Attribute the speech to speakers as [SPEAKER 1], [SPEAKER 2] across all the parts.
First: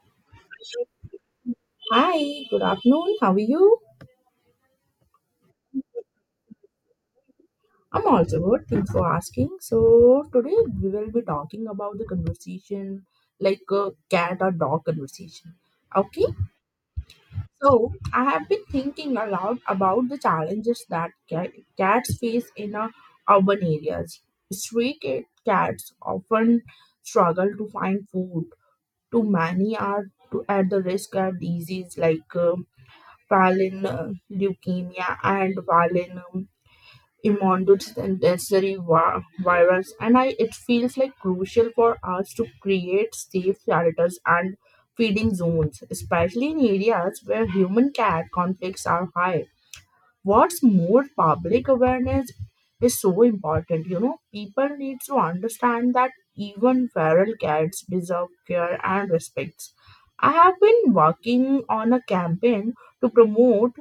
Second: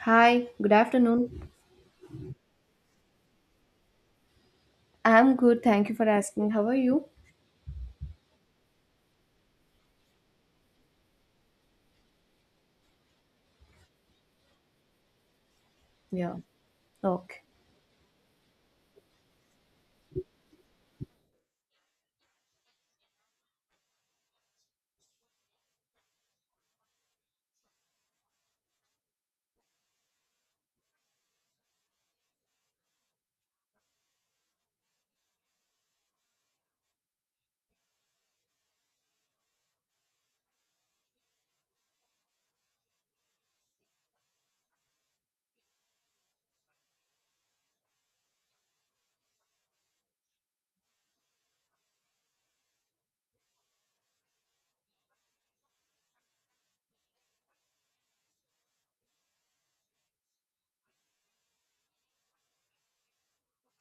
[SPEAKER 1] Hi, good afternoon.
[SPEAKER 2] Hi, good afternoon. How are you?
[SPEAKER 1] I'm good. Thank you for asking. How are you?
[SPEAKER 2] I'm also good. Thanks for asking. So, today we will be talking about the conversation like a cat or dog conversation. Okay,
[SPEAKER 1] Yeah. Okay.
[SPEAKER 2] so I have been thinking a lot about the challenges that cats face in urban areas. Stray cats often struggle to find food, too many are to, at the risk of disease like violin leukemia and violin Immunity and necessary virus, and I it feels like crucial for us to create safe shelters and feeding zones, especially in areas where human cat conflicts are high. What's more, public awareness is so important. People need to understand that even feral cats deserve care and respect. I have been working on a campaign to promote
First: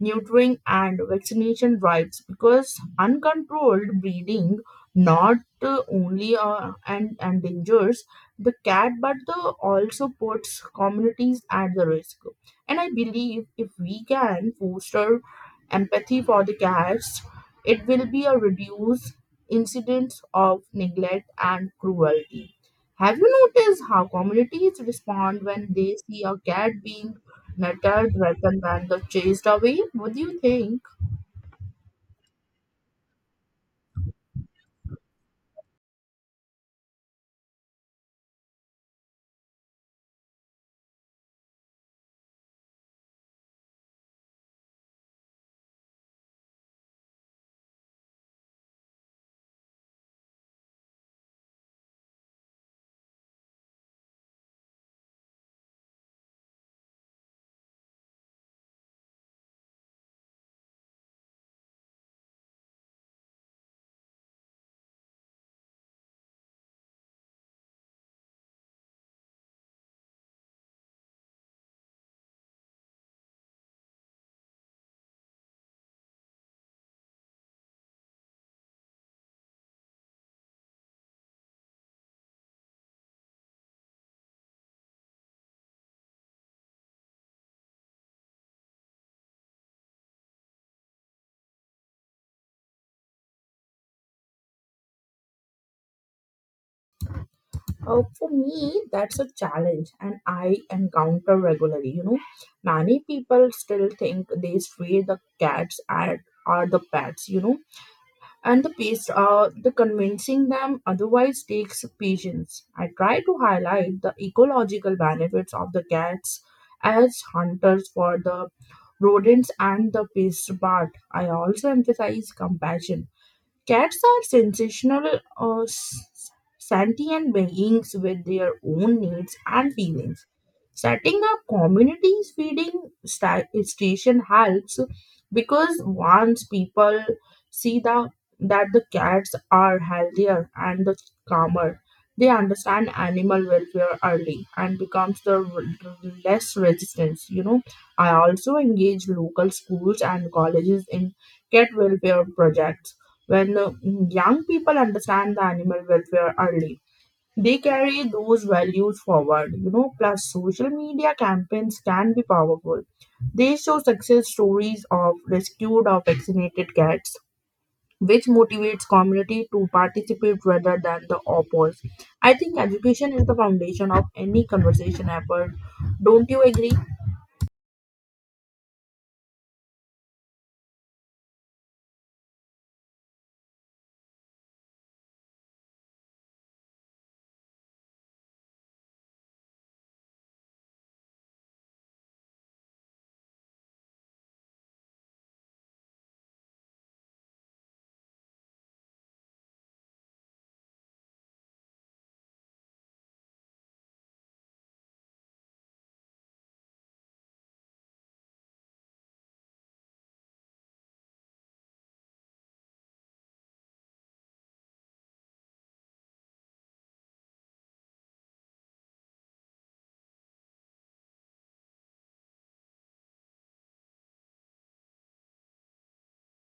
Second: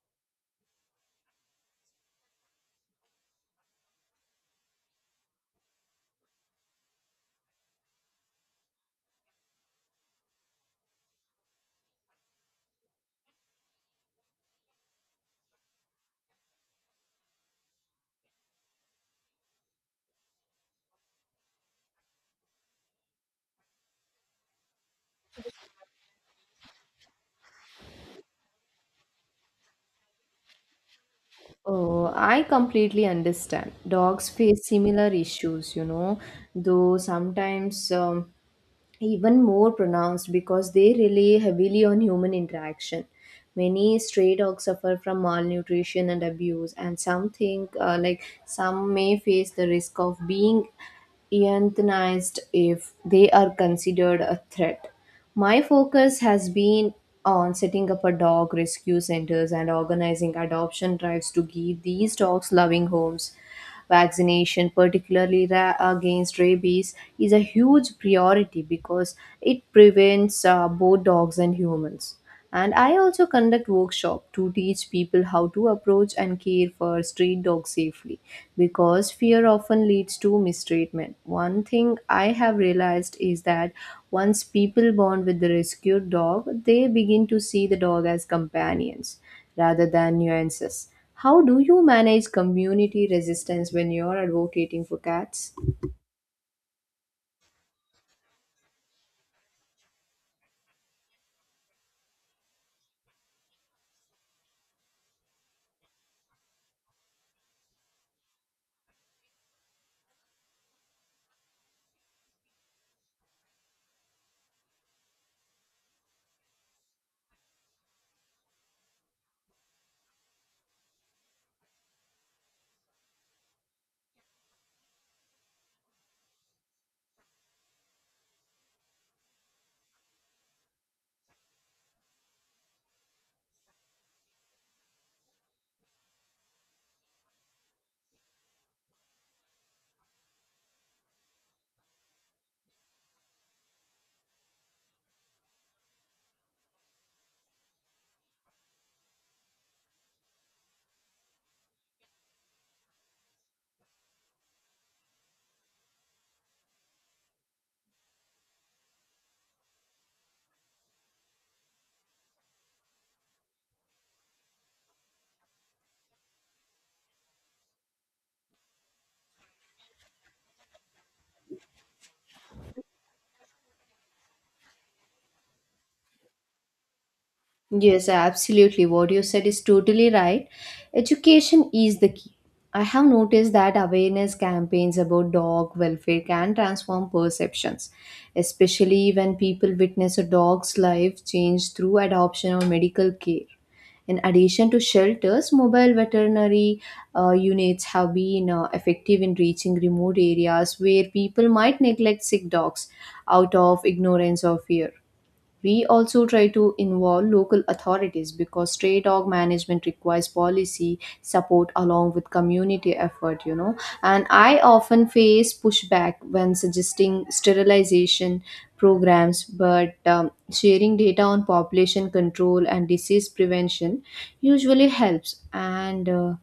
[SPEAKER 2] neutering, and vaccination drives because uncontrolled breeding not only and endangers the cat but the also puts communities at the risk, and I believe if we can foster empathy for the cats, it will be a reduced incidence of neglect and cruelty. Have you noticed how communities respond when they see a cat being metal dragon when they chased away? What do you think?
[SPEAKER 1] Oh, I completely understand. Dogs face similar issues, you know, though sometimes even more pronounced because they rely heavily on human interaction. Many stray dogs suffer from malnutrition and abuse, and some think like some may face the risk of being euthanized if they are considered a threat. My focus has been on setting up a dog rescue centers and organizing adoption drives to give these dogs loving homes. Vaccination, particularly against rabies, is a huge priority because it prevents both dogs and humans. And I also conduct workshop to teach people how to approach and care for street dogs safely because fear often leads to mistreatment. One thing I have realized is that once people bond with the rescued dog, they begin to see the dog as companions rather than nuances. How do you manage community resistance when you're advocating for cats?
[SPEAKER 2] For me, that's a challenge, and I encounter regularly. Many people still think they stray the cats and are the pets. And the pace, the convincing them otherwise takes patience. I try to highlight the ecological benefits of the cats as hunters for the rodents and the pest. But I also emphasize compassion. Cats are sensational or sentient beings with their own needs and feelings. Setting up communities feeding station helps because once people see the, that the cats are healthier and the calmer, they understand animal welfare early and becomes the less resistance. I also engage local schools and colleges in cat welfare projects. When young people understand the animal welfare early, they carry those values forward. Plus, social media campaigns can be powerful. They show success stories of rescued or vaccinated cats, which motivates community to participate rather than the oppose. I think education is the foundation of any conversation effort. Don't you agree?
[SPEAKER 1] Yes, absolutely. What you said is totally right. Education is the key. I have noticed that awareness campaigns about dog welfare can transform perceptions, especially when people witness a dog's life change through adoption or medical care. In addition to shelters, mobile veterinary units have been effective in reaching remote areas where people might neglect sick dogs out of ignorance or fear. We also try to involve local authorities because stray dog management requires policy support along with community effort, you know. And I often face pushback when suggesting sterilization programs, but sharing data on population control and disease prevention usually helps. And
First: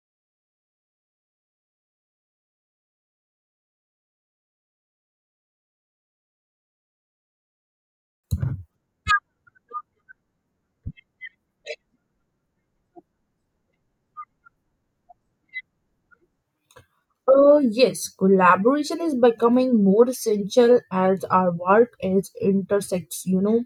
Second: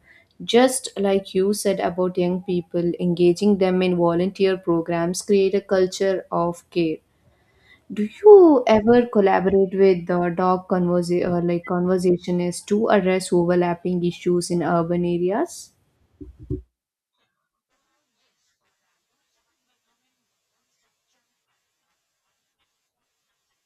[SPEAKER 1] just like you said about young people, engaging them in volunteer programs create a culture of care. Do you ever collaborate with the like conversationists to address overlapping issues in urban areas?
[SPEAKER 2] Yes, collaboration is becoming more essential as our work is intersects,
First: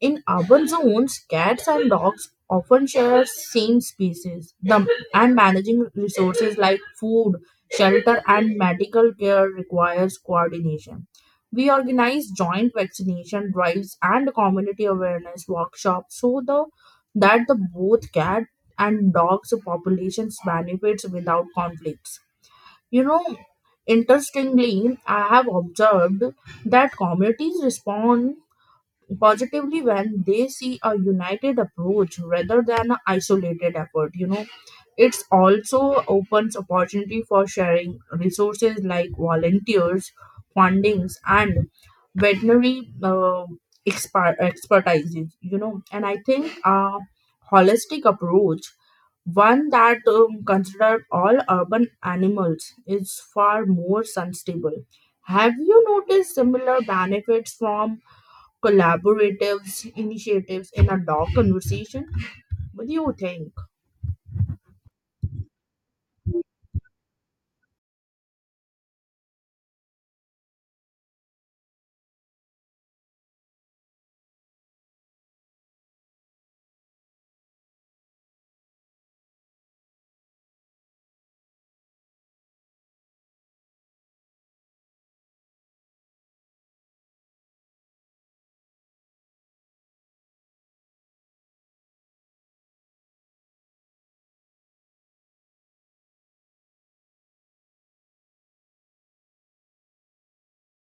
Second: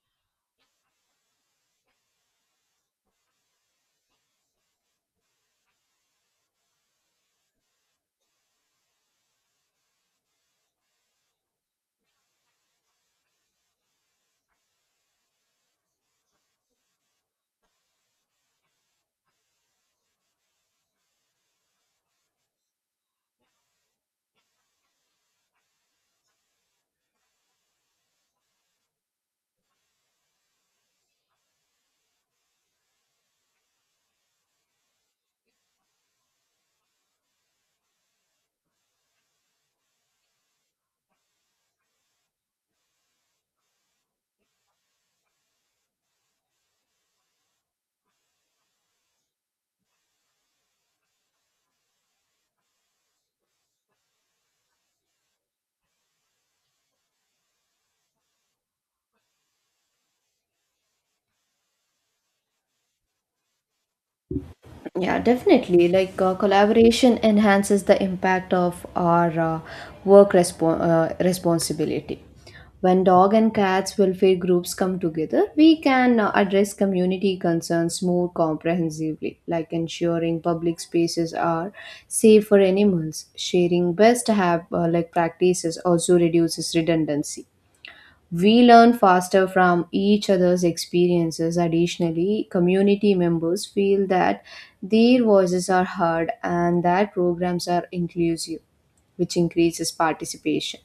[SPEAKER 2] in urban zones. Cats and dogs often share same species, the, and managing resources like food, shelter, and medical care requires coordination. We organize joint vaccination drives and community awareness workshops so the, that the both cat and dogs populations benefits without conflicts. You know, Interestingly, I have observed that communities respond positively when they see a united approach rather than an isolated effort. It's also opens opportunity for sharing resources like volunteers, fundings, and veterinary expertise. And I think a holistic approach, one that considered all urban animals, is far more sustainable. Have you noticed similar benefits from collaboratives initiatives and adult conversation? What do you think?
[SPEAKER 1] Yeah, definitely. Collaboration enhances the impact of our work respo- responsibility. When dog and cats welfare groups come together, we can address community concerns more comprehensively, like ensuring public spaces are safe for animals. Sharing best have like practices also reduces redundancy. We learn faster from each other's experiences. Additionally, community members feel that their voices are heard and that programs are inclusive, which increases participation.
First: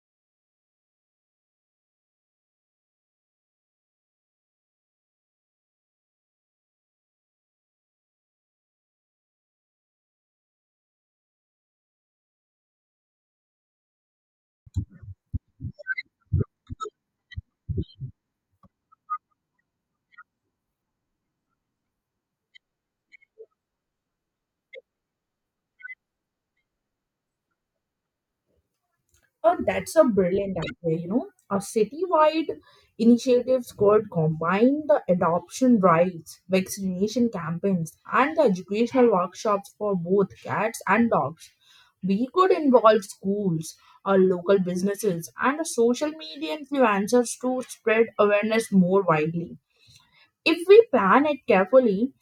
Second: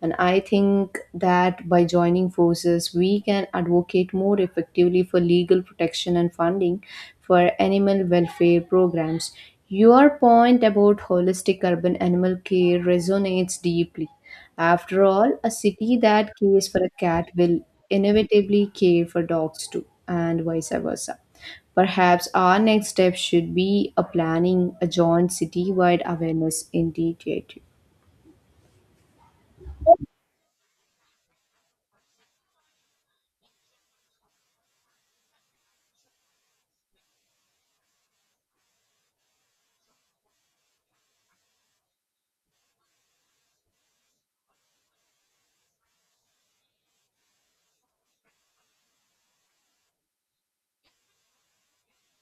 [SPEAKER 1] And I think that by joining forces, we can advocate more effectively for legal protection and funding for animal welfare programs. Your point about holistic urban animal care resonates deeply. After all, a city that cares for a cat will inevitably care for dogs too, and vice versa. Perhaps our next step should be a planning a joint citywide awareness initiative.
[SPEAKER 2] Oh, that's a brilliant idea. A citywide initiatives could combine the adoption drives, vaccination campaigns, and the educational workshops for both cats and dogs. We could involve schools or local businesses and social media influencers to spread awareness more widely. If we plan it carefully,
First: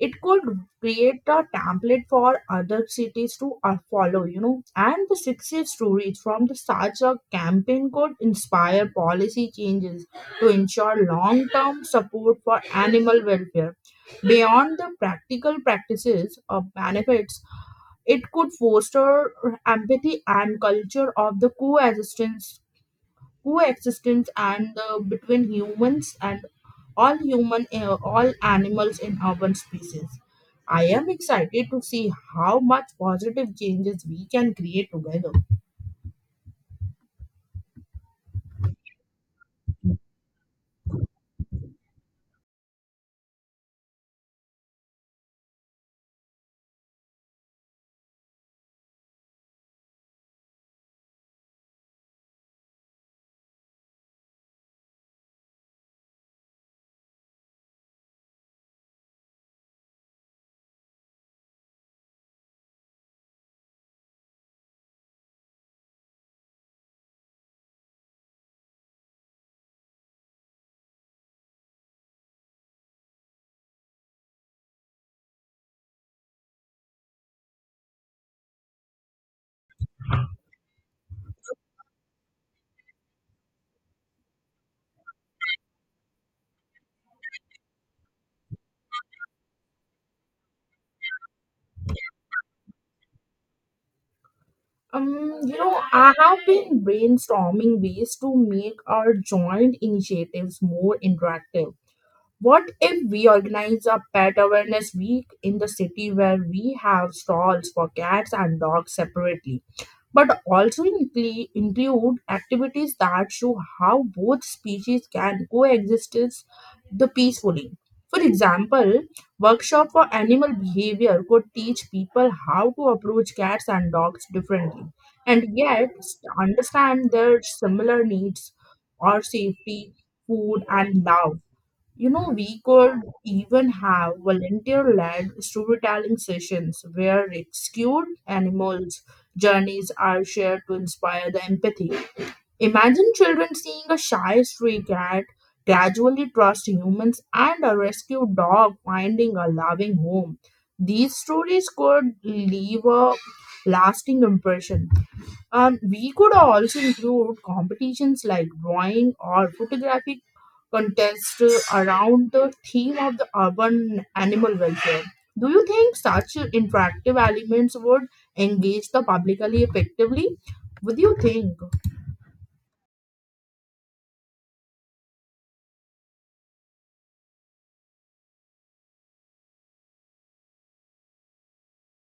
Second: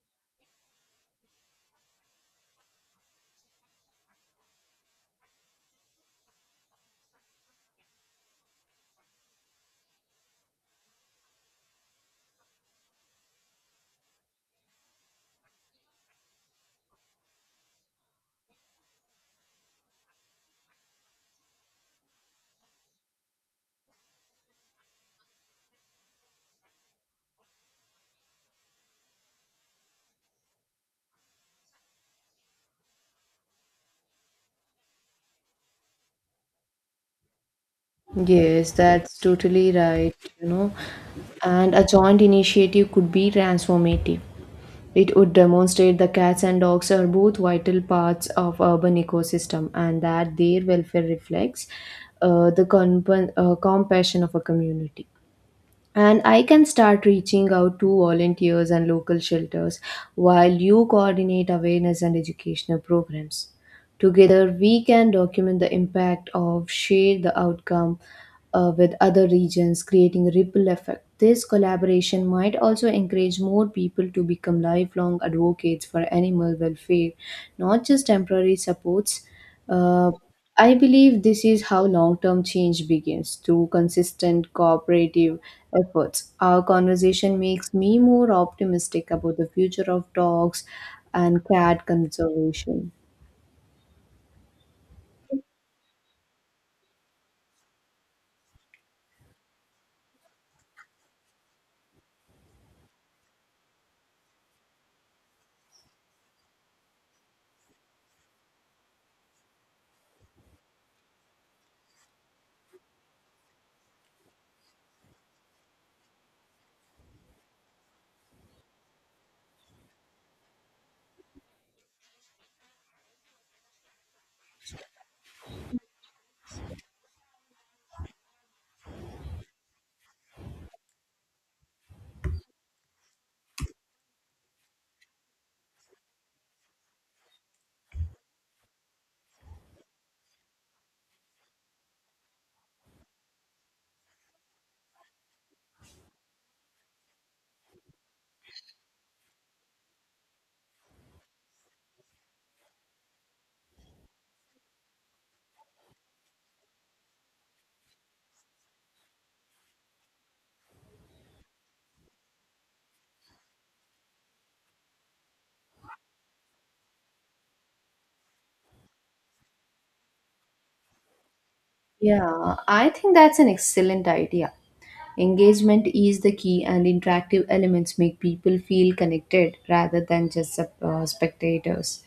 [SPEAKER 2] it could create a template for other cities to follow, and the success stories from the such a campaign could inspire policy changes to ensure long-term support for animal welfare. Beyond the practical practices of benefits, it could foster empathy and culture of the coexistence coexistence and the between humans and all human all animals in urban spaces. I am excited to see how much positive changes we can create together.
[SPEAKER 1] Yes, that's totally right, you know. And a joint initiative could be transformative. It would demonstrate the cats and dogs are both vital parts of urban ecosystem and that their welfare reflects the compassion of a community. And I can start reaching out to volunteers and local shelters while you coordinate awareness and educational programs. Together, we can document the impact of share the outcome with other regions, creating a ripple effect. This collaboration might also encourage more people to become lifelong advocates for animal welfare, not just temporary supports. Uh, I believe this is how long term change begins through consistent cooperative efforts. Our conversation makes me more optimistic about the future of dogs and cat conservation.
[SPEAKER 2] um you know I have been brainstorming ways to make our joint initiatives more interactive. What if we organize a pet awareness week in the city where we have stalls for cats and dogs separately, but also include activities that show how both species can coexist the peacefully. For example, workshop for animal behavior could teach people how to approach cats and dogs differently and yet understand their similar needs or safety, food, and love. We could even have volunteer led storytelling sessions where rescued animals' journeys are shared to inspire the empathy. Imagine children seeing a shy stray cat gradually trust humans and a rescued dog finding a loving home. These stories could leave a lasting impression. We could also include competitions like drawing or photographic contests around the theme of the urban animal welfare. Do you think such interactive elements would engage the publicly effectively? What do you think?
[SPEAKER 1] Yeah, I think that's an excellent idea. Engagement is the key, and interactive elements make people feel connected rather than just spectators.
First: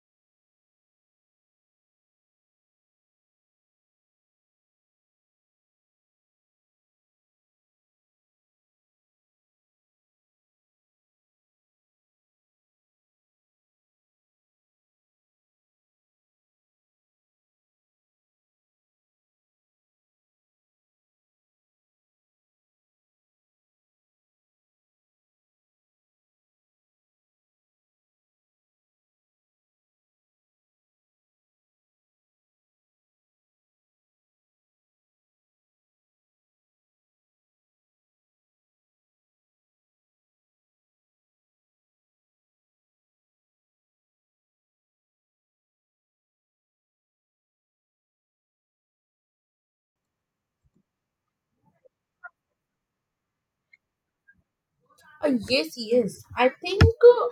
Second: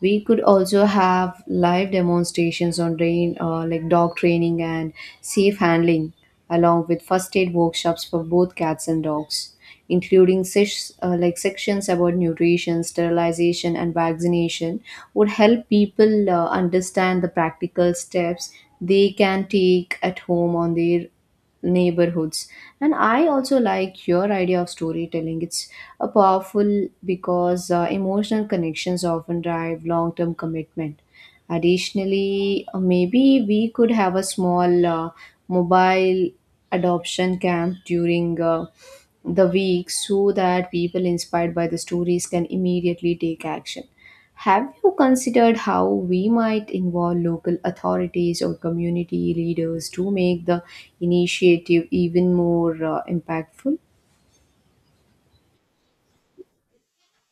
[SPEAKER 1] We could also have live demonstrations on rain like dog training and safe handling along with first aid workshops for both cats and dogs, including sections about nutrition sterilization and vaccination would help people understand the practical steps they can take at home on their neighborhoods. And I also like your idea of storytelling. It's a powerful because emotional connections often drive long term commitment. Additionally, maybe we could have a small mobile adoption camp during the week so that people inspired by the stories can immediately take action. Have you considered how we might involve local authorities or community leaders to make the initiative even more impactful?
[SPEAKER 2] Yes.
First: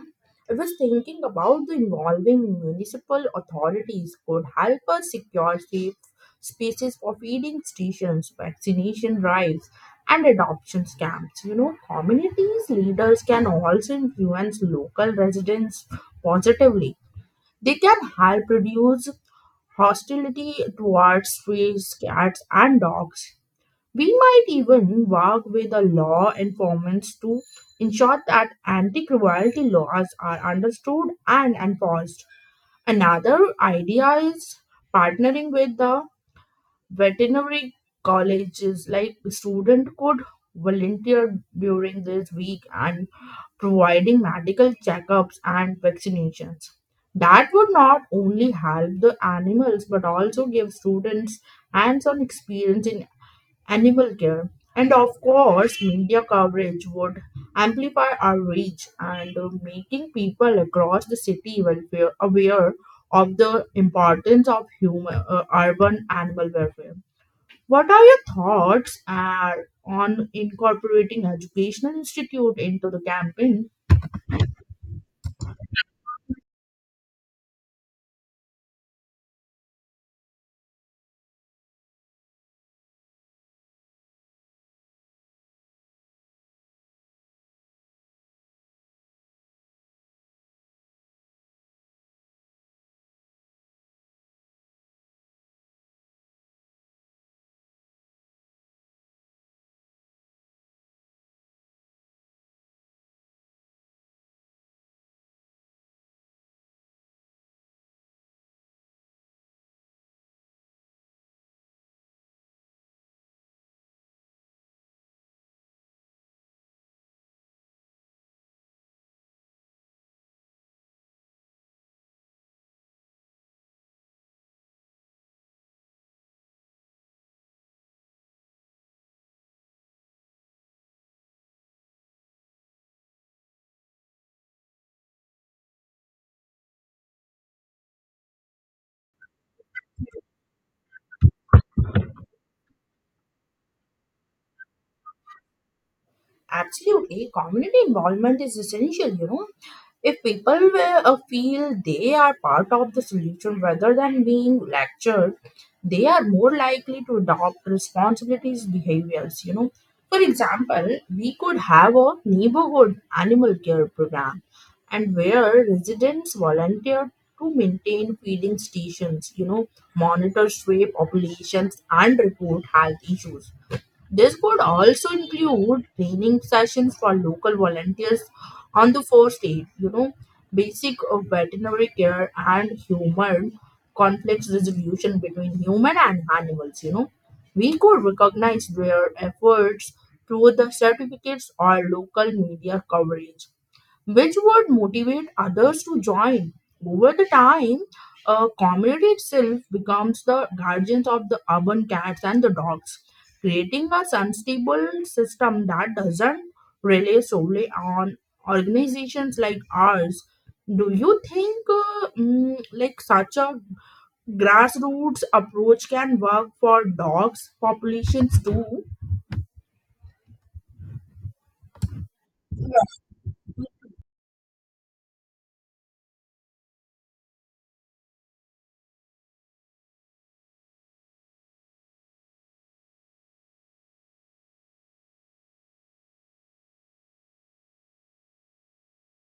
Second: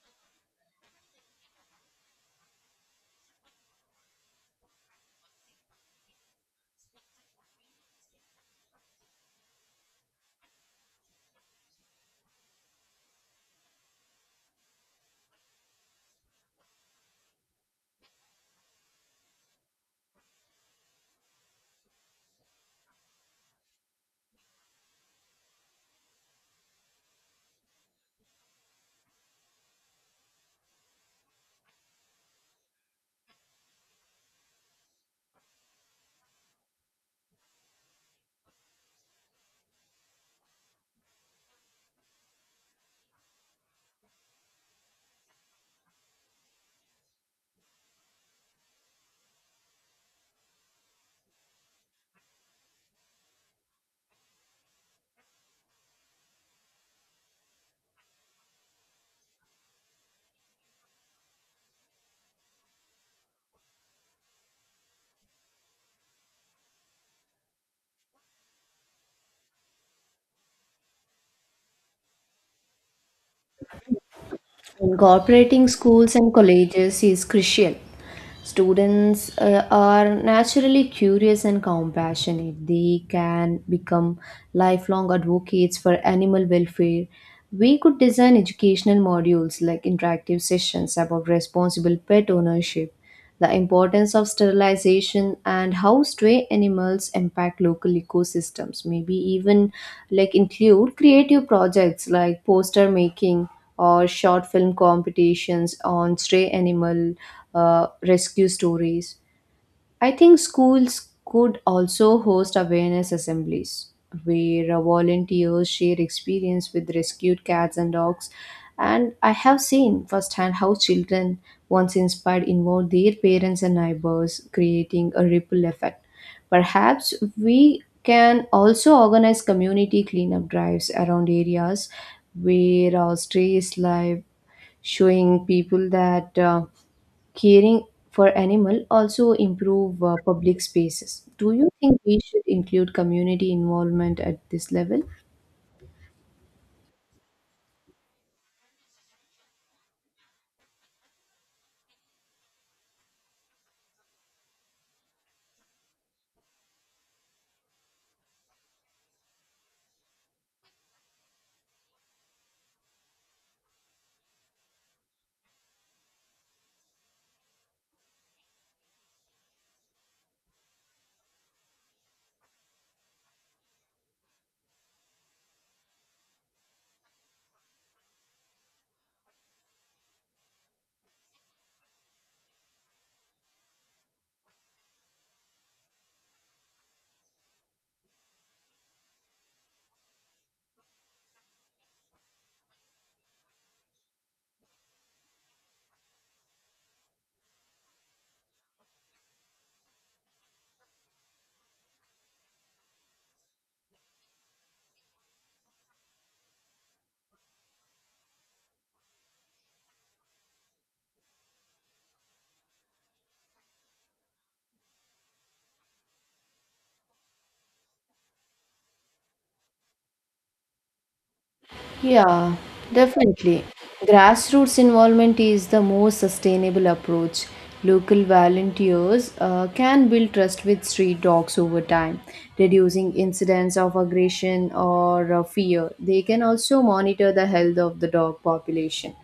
[SPEAKER 2] I was thinking about the involving municipal authorities could help us secure safe spaces for feeding stations, vaccination drives, and adoption camps. Communities leaders can also influence local residents positively. They can help reduce hostility towards strays, cats, and dogs. We might even work with the law enforcement to ensure that anti cruelty laws are understood and enforced. Another idea is partnering with the veterinary colleges, like student could volunteer during this week and providing medical checkups and vaccinations. That would not only help the animals but also give students hands on experience in animal care. And of course, media coverage would amplify our reach and making people across the city well aware of the importance of human, urban animal welfare. What are your thoughts on incorporating educational institute into the campaign?
[SPEAKER 1] Incorporating schools and colleges is crucial. Students are naturally curious and compassionate. They can become lifelong advocates for animal welfare. We could design educational modules like interactive sessions about responsible pet ownership, the importance of sterilization, and how stray animals impact local ecosystems. Maybe even like include creative projects like poster making or short film competitions on stray animal rescue stories. I think schools could also host awareness assemblies where volunteers share experience with rescued cats and dogs. And I have seen firsthand how children, once inspired, involve their parents and neighbors, creating a ripple effect. Perhaps we can also organize community cleanup drives around areas where our strays live, showing people that. Caring for animal also improve public spaces. Do you think we should include community involvement at this level?
[SPEAKER 2] Absolutely, community involvement is essential, If people will, feel they are part of the solution rather than being lectured, they are more likely to adopt responsibilities behaviors. For example, we could have a neighborhood animal care program, and where residents volunteer to maintain feeding stations. Monitor stray populations and report health issues. This could also include training sessions for local volunteers on the first aid, basic of veterinary care and human conflict resolution between human and animals, We could recognize their efforts through the certificates or local media coverage, which would motivate others to join. Over the time, a community itself becomes the guardians of the urban cats and the dogs, creating a sustainable system that doesn't rely solely on organizations like ours. Do you think like such a grassroots approach can work for dogs populations too?
[SPEAKER 1] Yeah, definitely. Grassroots involvement is the most sustainable approach. Local volunteers can build trust with street dogs over time, reducing incidents of aggression or fear. They can also monitor the health of the dog population,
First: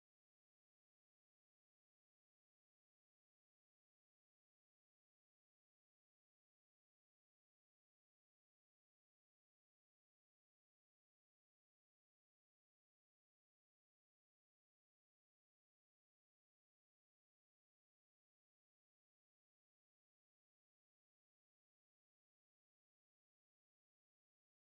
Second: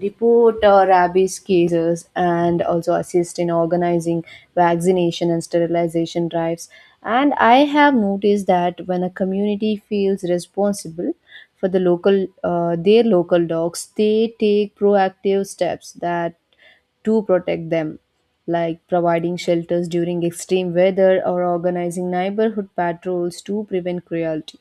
[SPEAKER 1] report rabies cases and also assist in organizing vaccination and sterilization drives. And I have noticed that when a community feels responsible for the local their local dogs, they take proactive steps that to protect them, like providing shelters during extreme weather or organizing neighborhood patrols to prevent cruelty.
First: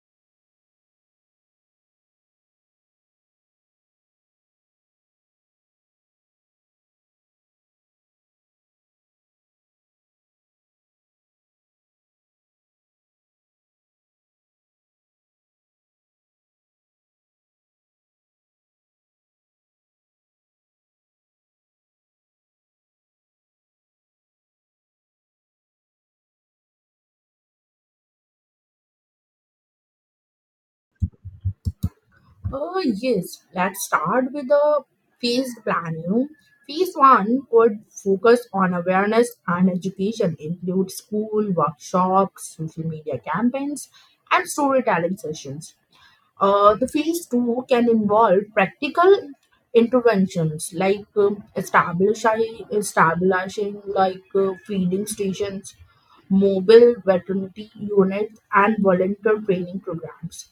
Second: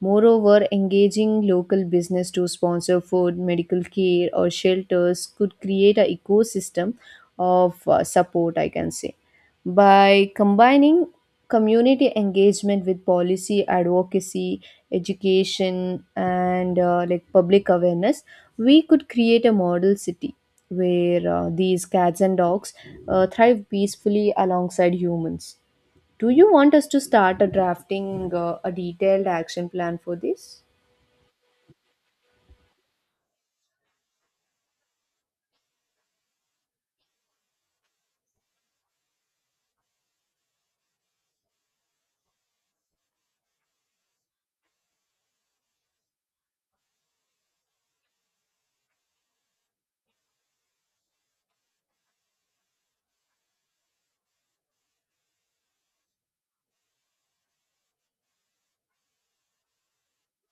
[SPEAKER 1] Moreover, engaging local business to sponsor food, medical care, or shelters could create an ecosystem of support, I can say. By combining community engagement with policy advocacy, education, and public awareness, we could create a model city where these cats and dogs thrive peacefully alongside humans. Do you want us to start a drafting a detailed action plan for this?
[SPEAKER 2] Oh, yes. Let's start with the phase plan. Phase one would focus on awareness and education, include school workshops, social media campaigns, and storytelling sessions. The phase two can involve practical interventions like establishing like feeding stations, mobile veterinary units, and volunteer training programs.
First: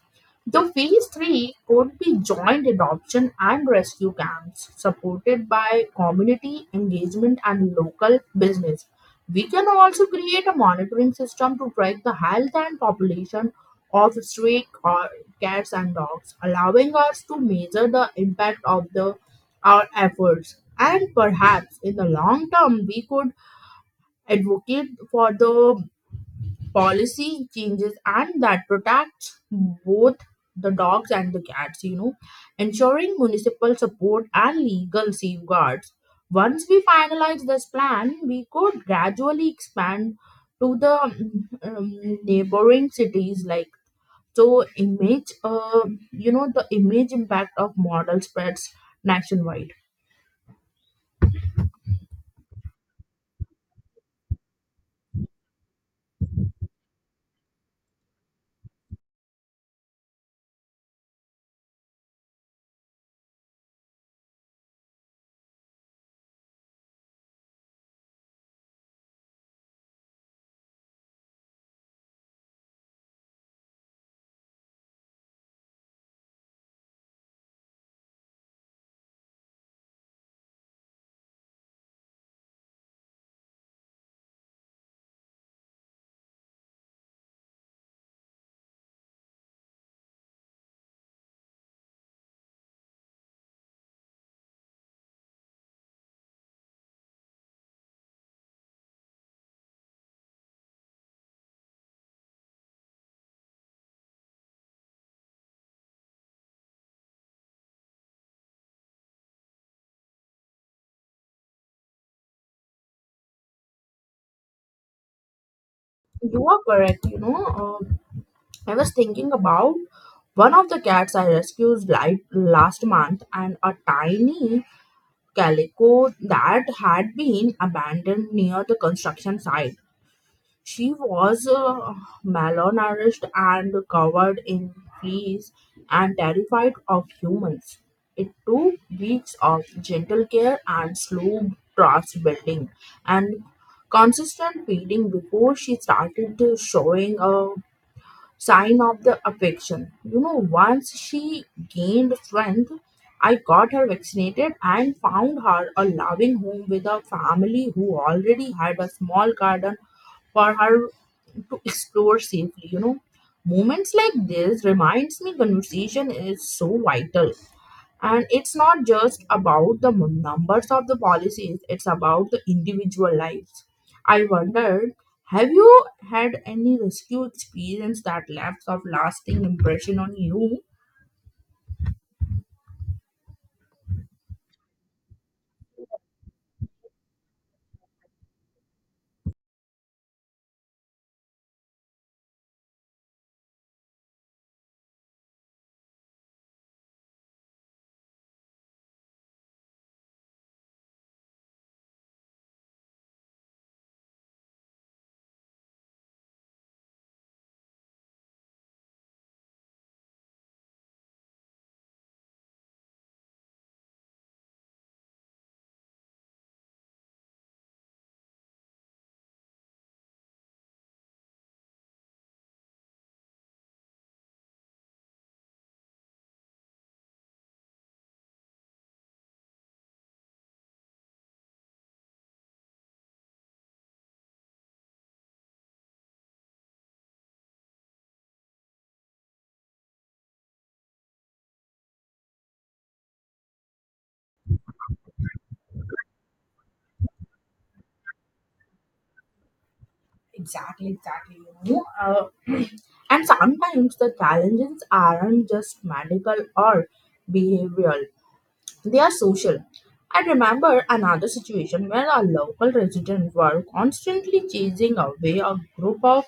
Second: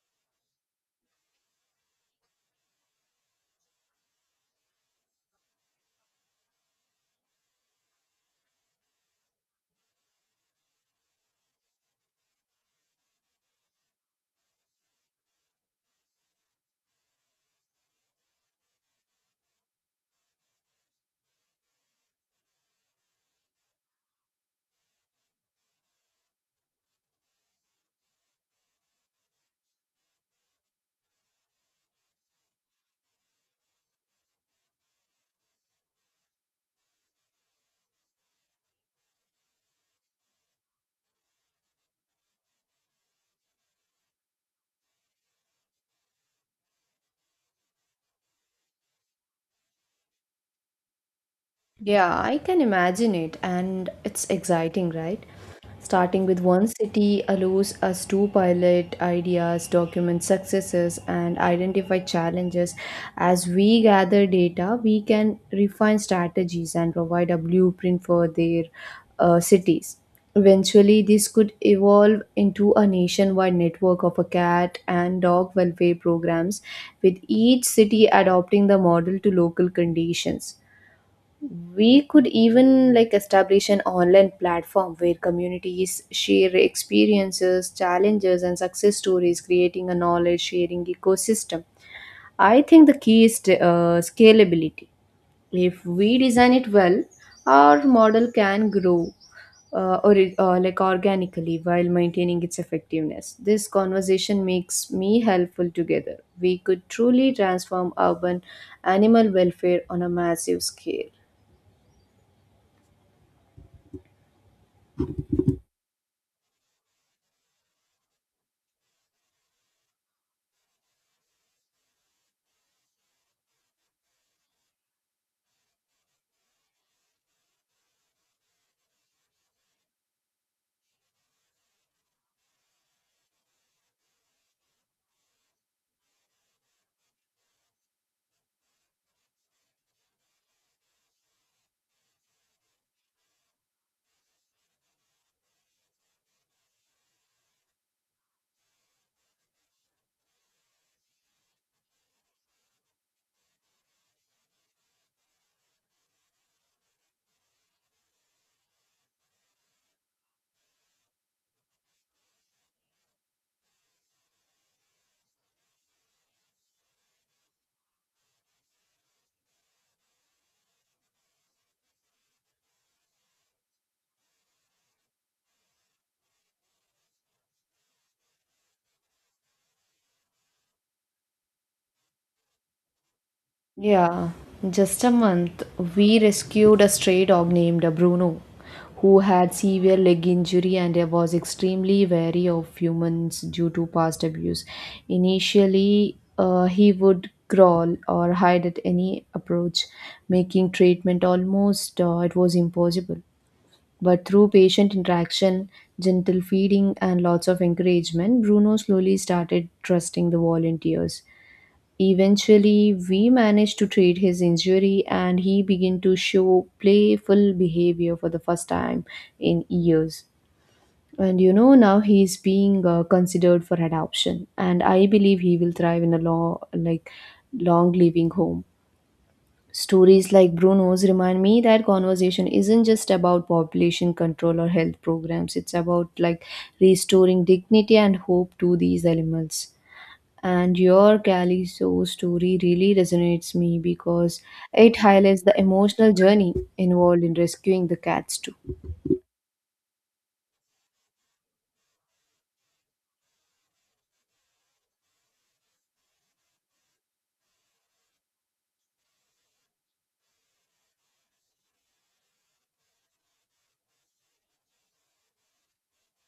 [SPEAKER 2] The phase three could be joint adoption and rescue camps supported by community engagement and local business. We can also create a monitoring system to track the health and population of stray cats and dogs, allowing us to measure the impact of the our efforts. And perhaps in the long term, we could advocate for the policy changes and that protects both the dogs and the cats, ensuring municipal support and legal safeguards. Once we finalize this plan, we could gradually expand to the neighboring cities like so image the image impact of model spreads nationwide.
[SPEAKER 1] Yeah, I can imagine it, and it's exciting, right? Starting with one city allows us to pilot ideas, document successes, and identify challenges. As we gather data, we can refine strategies and provide a blueprint for their cities. Eventually, this could evolve into a nationwide network of a cat and dog welfare programs, with each city adopting the model to local conditions. We could even like establish an online platform where communities share experiences, challenges, and success stories, creating a knowledge sharing ecosystem. I think the key is scalability. If we design it well, our model can grow or like organically while maintaining its effectiveness. This conversation makes me helpful together. We could truly transform urban animal welfare on a massive scale.
[SPEAKER 2] You are correct. Uh, I was thinking about one of the cats I rescued last month, and a tiny calico that had been abandoned near the construction site. She was malnourished and covered in fleas and terrified of humans. It took weeks of gentle care and slow trust building and consistent feeding before she started showing a sign of the affection. Once she gained strength, I got her vaccinated and found her a loving home with a family who already had a small garden for her to explore safely. Moments like this reminds me conversation is so vital. And it's not just about the numbers of the policies, it's about the individual lives. I wondered, have you had any rescue experience that left of lasting impression on you?
[SPEAKER 1] Yeah, just a month, we rescued a stray dog named Bruno, who had severe leg injury and was extremely wary of humans due to past abuse. Initially, he would growl or hide at any approach, making treatment almost it was impossible. But through patient interaction, gentle feeding, and lots of encouragement, Bruno slowly started trusting the volunteers. Eventually, we managed to treat his injury and he began to show playful behavior for the first time in years. And you know, now he's being considered for adoption, and I believe he will thrive in a long living home. Stories like Bruno's remind me that conversation isn't just about population control or health programs. It's about like restoring dignity and hope to these animals. And your Callisto story really resonates me because it highlights the emotional journey involved in rescuing the cats too.
[SPEAKER 2] Exactly, exactly. You know, uh, and sometimes the challenges aren't just medical or behavioral. They are social. I remember another situation where a local resident were constantly chasing away a group of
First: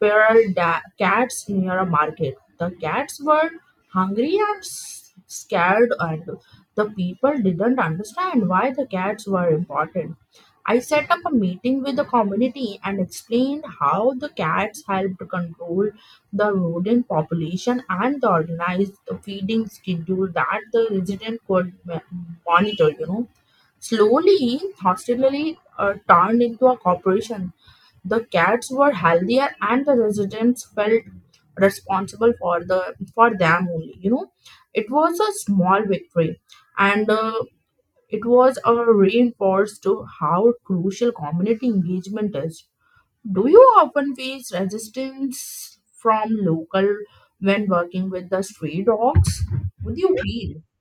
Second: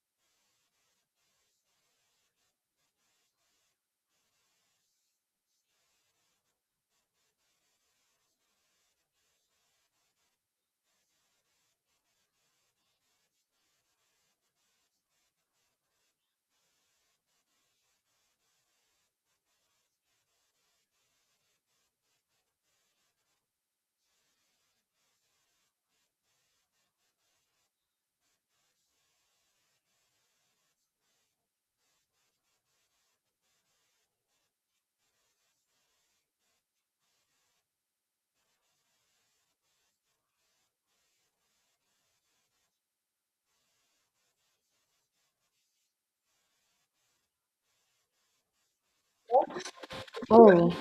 [SPEAKER 2] feral cats near a market. The cats were hungry and scared, and the people didn't understand why the cats were important. I set up a meeting with the community and explained how the cats helped control the rodent population and the organized the feeding schedule that the resident could monitor. Slowly, hostelry turned into a corporation. The cats were healthier, and the residents felt responsible for the for them only. It was a small victory, and. It was a reinforced to how crucial community engagement is. Do you often face resistance from local when working with the stray dogs? What do you feel?
[SPEAKER 1] Oh,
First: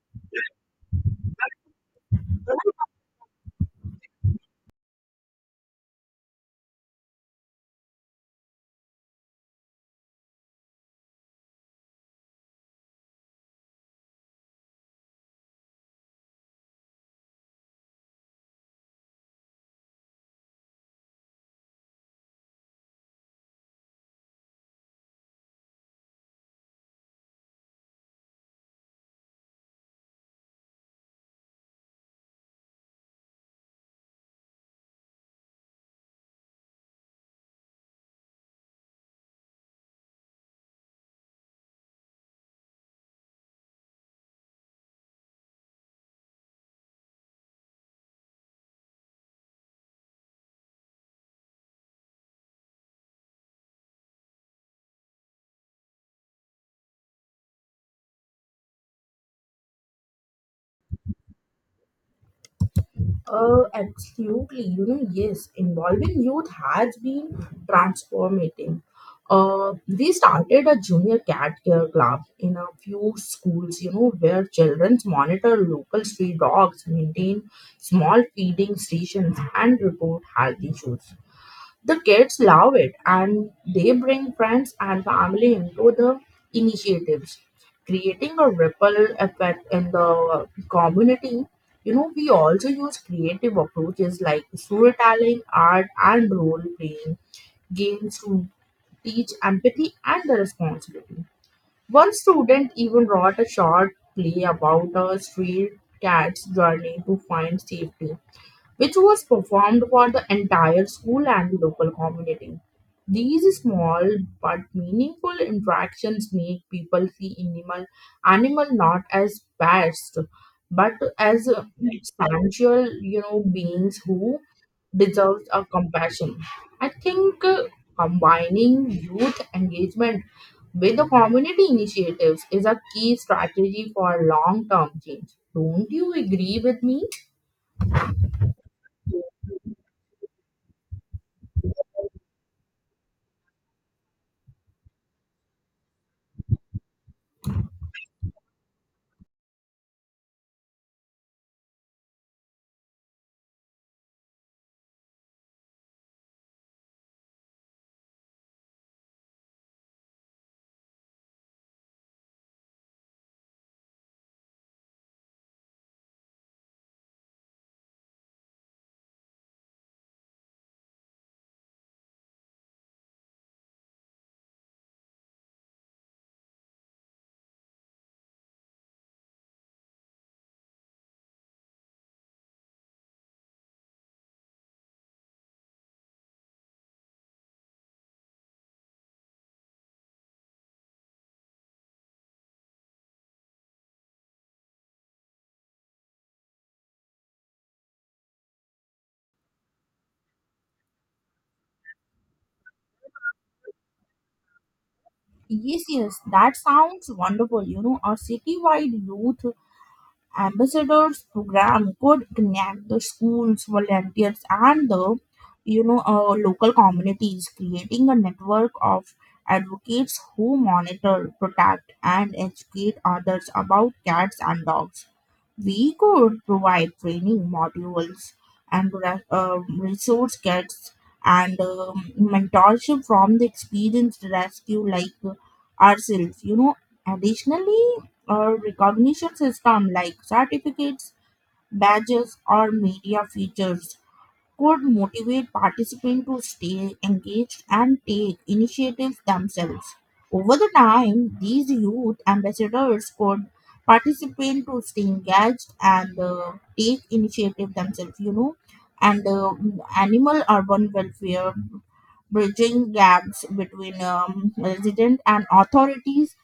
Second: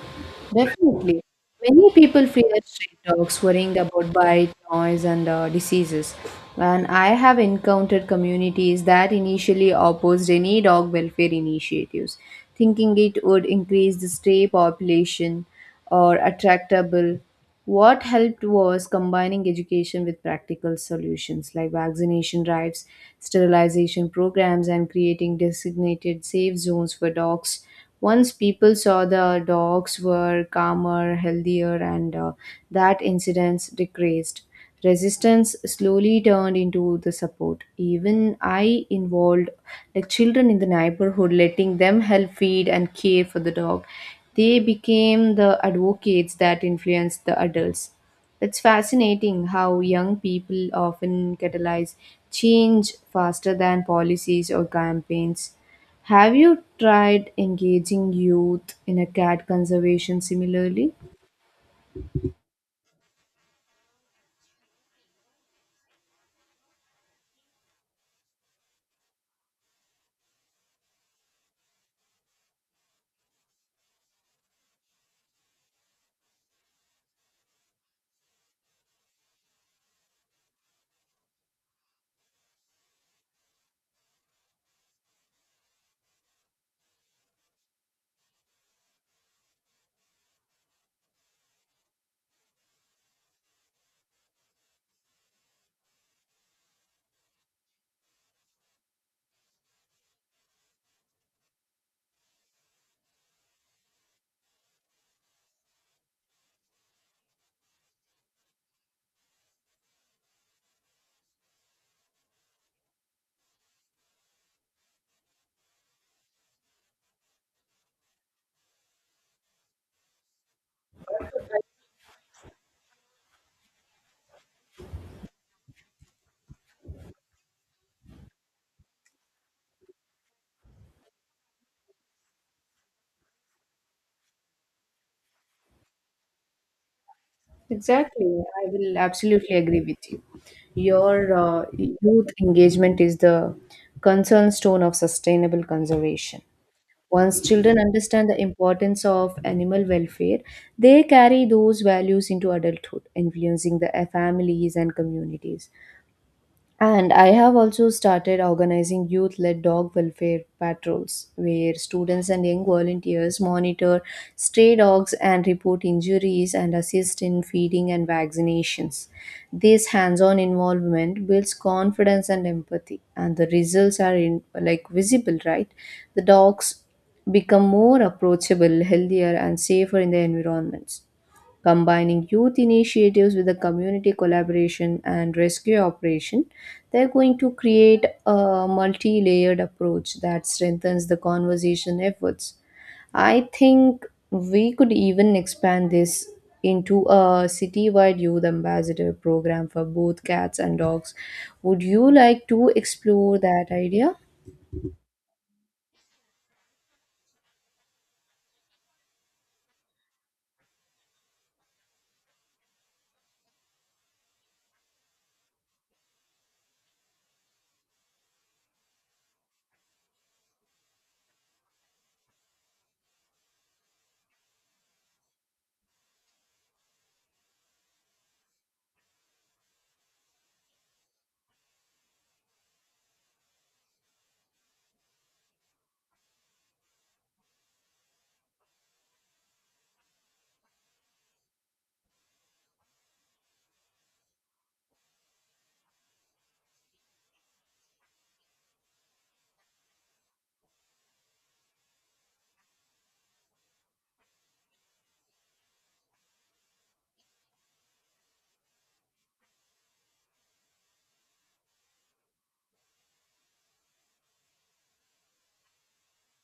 [SPEAKER 1] definitely. Many people fear stray dogs, worrying about bite, noise, and diseases. And I have encountered communities that initially opposed any dog welfare initiatives, thinking it would increase the stray population or attractable. What helped was combining education with practical solutions like vaccination drives, sterilization programs, and creating designated safe zones for dogs. Once people saw the dogs were calmer, healthier, and that incidence decreased. Resistance slowly turned into the support. Even I involved like children in the neighborhood, letting them help feed and care for the dog. They became the advocates that influenced the adults. It's fascinating how young people often catalyze change faster than policies or campaigns. Have you tried engaging youth in a cat conservation similarly?
[SPEAKER 2] Absolutely. Yes, involving youth has been transformating. We started a junior cat care club in a few schools, where children monitor local stray dogs, maintain small feeding stations, and report health issues. The kids love it and they bring friends and family into the initiatives, creating a ripple effect in the community. We also use creative approaches like storytelling, art, and role playing games to teach empathy and the responsibility. One student even wrote a short play about a stray cat's journey to find safety, which was performed for the entire school and the local community. These small but meaningful interactions make people see animal not as pests but as substantial, beings who deserve a compassion. I think Combining youth engagement with the community initiatives is a key strategy for long-term change. Don't you agree with me?
[SPEAKER 1] Exactly, I will absolutely agree with you. Your youth engagement is the concern stone of sustainable conservation. Once children understand the importance of animal welfare, they carry those values into adulthood, influencing the families and communities. And I have also started organizing youth led dog welfare patrols where students and young volunteers monitor stray dogs and report injuries and assist in feeding and vaccinations. This hands on involvement builds confidence and empathy, and the results are in, like visible, right? The dogs become more approachable, healthier, and safer in their environments. Combining youth initiatives with the community collaboration and rescue operation, they're going to create a multi layered approach that strengthens the conservation efforts. I think we could even expand this into a citywide youth ambassador program for both cats and dogs. Would you like to explore that idea?
[SPEAKER 2] Yes, yes, that sounds wonderful. A citywide youth ambassadors program could connect the schools, volunteers, and the local communities, creating a network of advocates who monitor, protect, and educate others about cats and dogs. We could provide training modules and resource kits and mentorship from the experienced rescue like ourselves. Additionally, a recognition system like certificates, badges, or media features could motivate participants to stay engaged and take initiatives themselves. Over the time, these youth ambassadors could participate to stay engaged and take initiative themselves, and animal urban welfare, bridging gaps between resident and authorities,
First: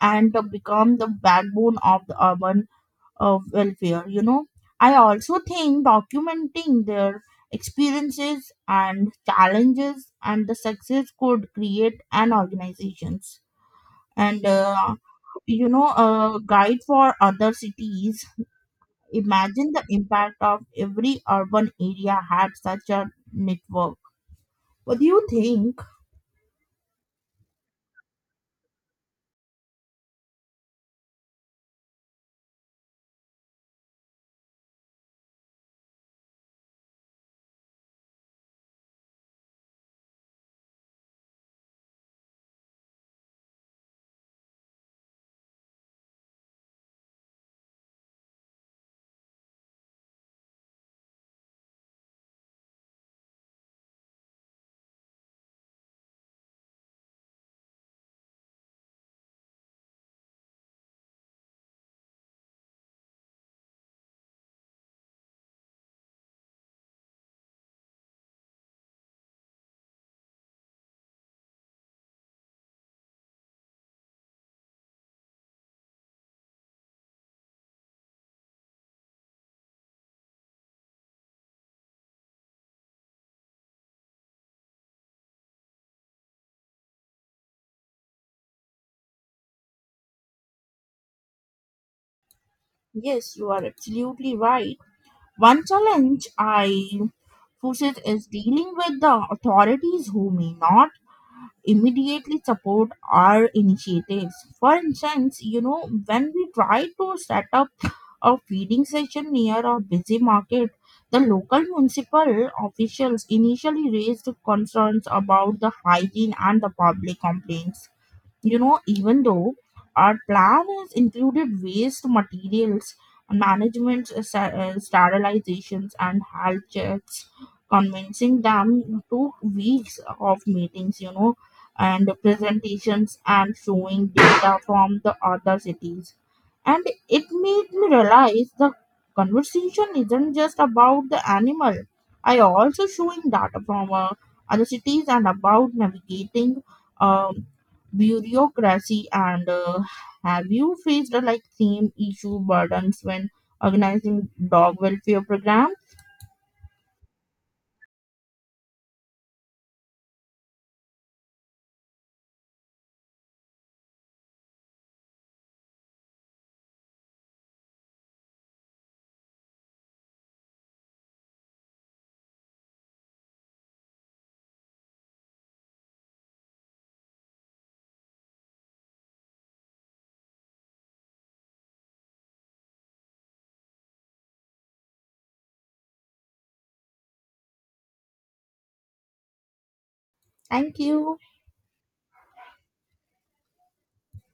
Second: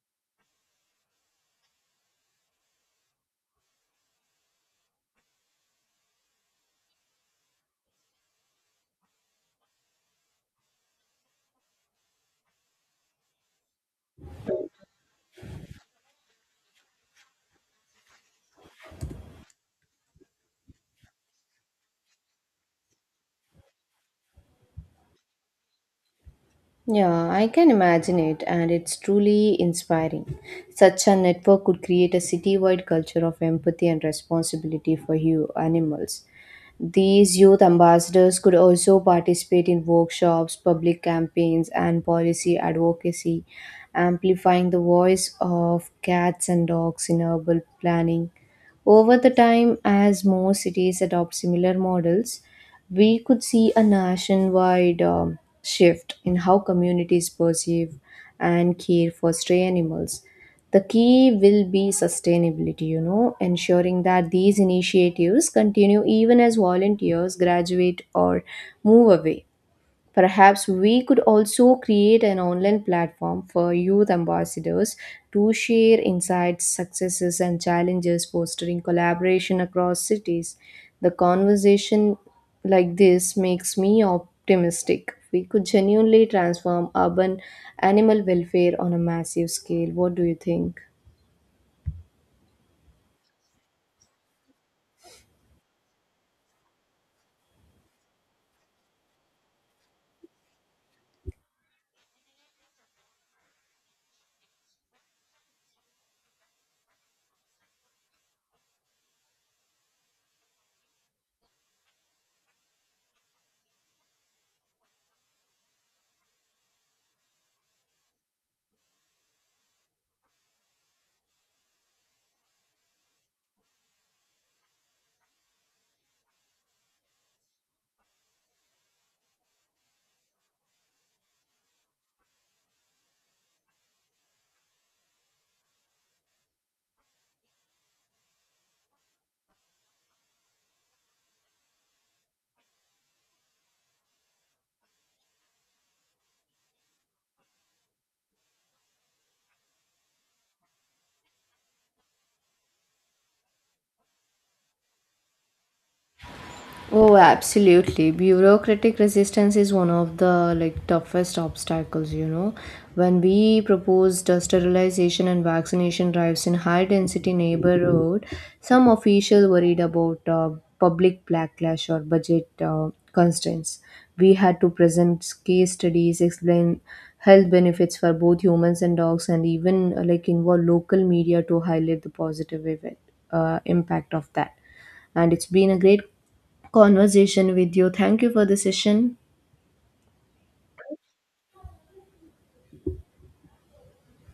[SPEAKER 2] and become the backbone of the urban of welfare. I also think documenting their experiences and challenges and the success could create an organizations and a guide for other cities. Imagine the impact of every urban area had such a network. What do you think?
[SPEAKER 1] Yeah, I can imagine it, and it's truly inspiring. Such a network could create a citywide culture of empathy and responsibility for you animals. These youth ambassadors could also participate in workshops, public campaigns, and policy advocacy, amplifying the voice of cats and dogs in urban planning. Over the time, as more cities adopt similar models, we could see a nationwide shift in how communities perceive and care for stray animals. The key will be sustainability, you know, ensuring that these initiatives continue even as volunteers graduate or move away. Perhaps we could also create an online platform for youth ambassadors to share insights, successes, and challenges, fostering collaboration across cities. The conversation like this makes me optimistic. We could genuinely transform urban animal welfare on a massive scale. What do you think?
[SPEAKER 2] Yes, you are absolutely right. One challenge I forces is dealing with the authorities who may not immediately support our initiatives. For instance, when we try to set up a feeding session near a busy market, the local municipal officials initially raised concerns about the hygiene and the public complaints. Even though our plan has included waste materials management, sterilizations, and health checks, convincing them took weeks of meetings, and presentations and showing data from the other cities. And it made me realize the conversation isn't just about the animal. I also showing data from other cities and about navigating um, bureaucracy and have you faced like same issue burdens when organizing dog welfare program?
[SPEAKER 1] Oh, absolutely. Bureaucratic resistance is one of the like toughest obstacles, you know. When we proposed sterilization and vaccination drives in high density neighborhood, some officials worried about public backlash or budget constraints. We had to present case studies, explain health benefits for both humans and dogs, and even involve local media to highlight the positive event, impact of that. And it's been a great conversation with you. Thank you for the session.
[SPEAKER 2] Thank you.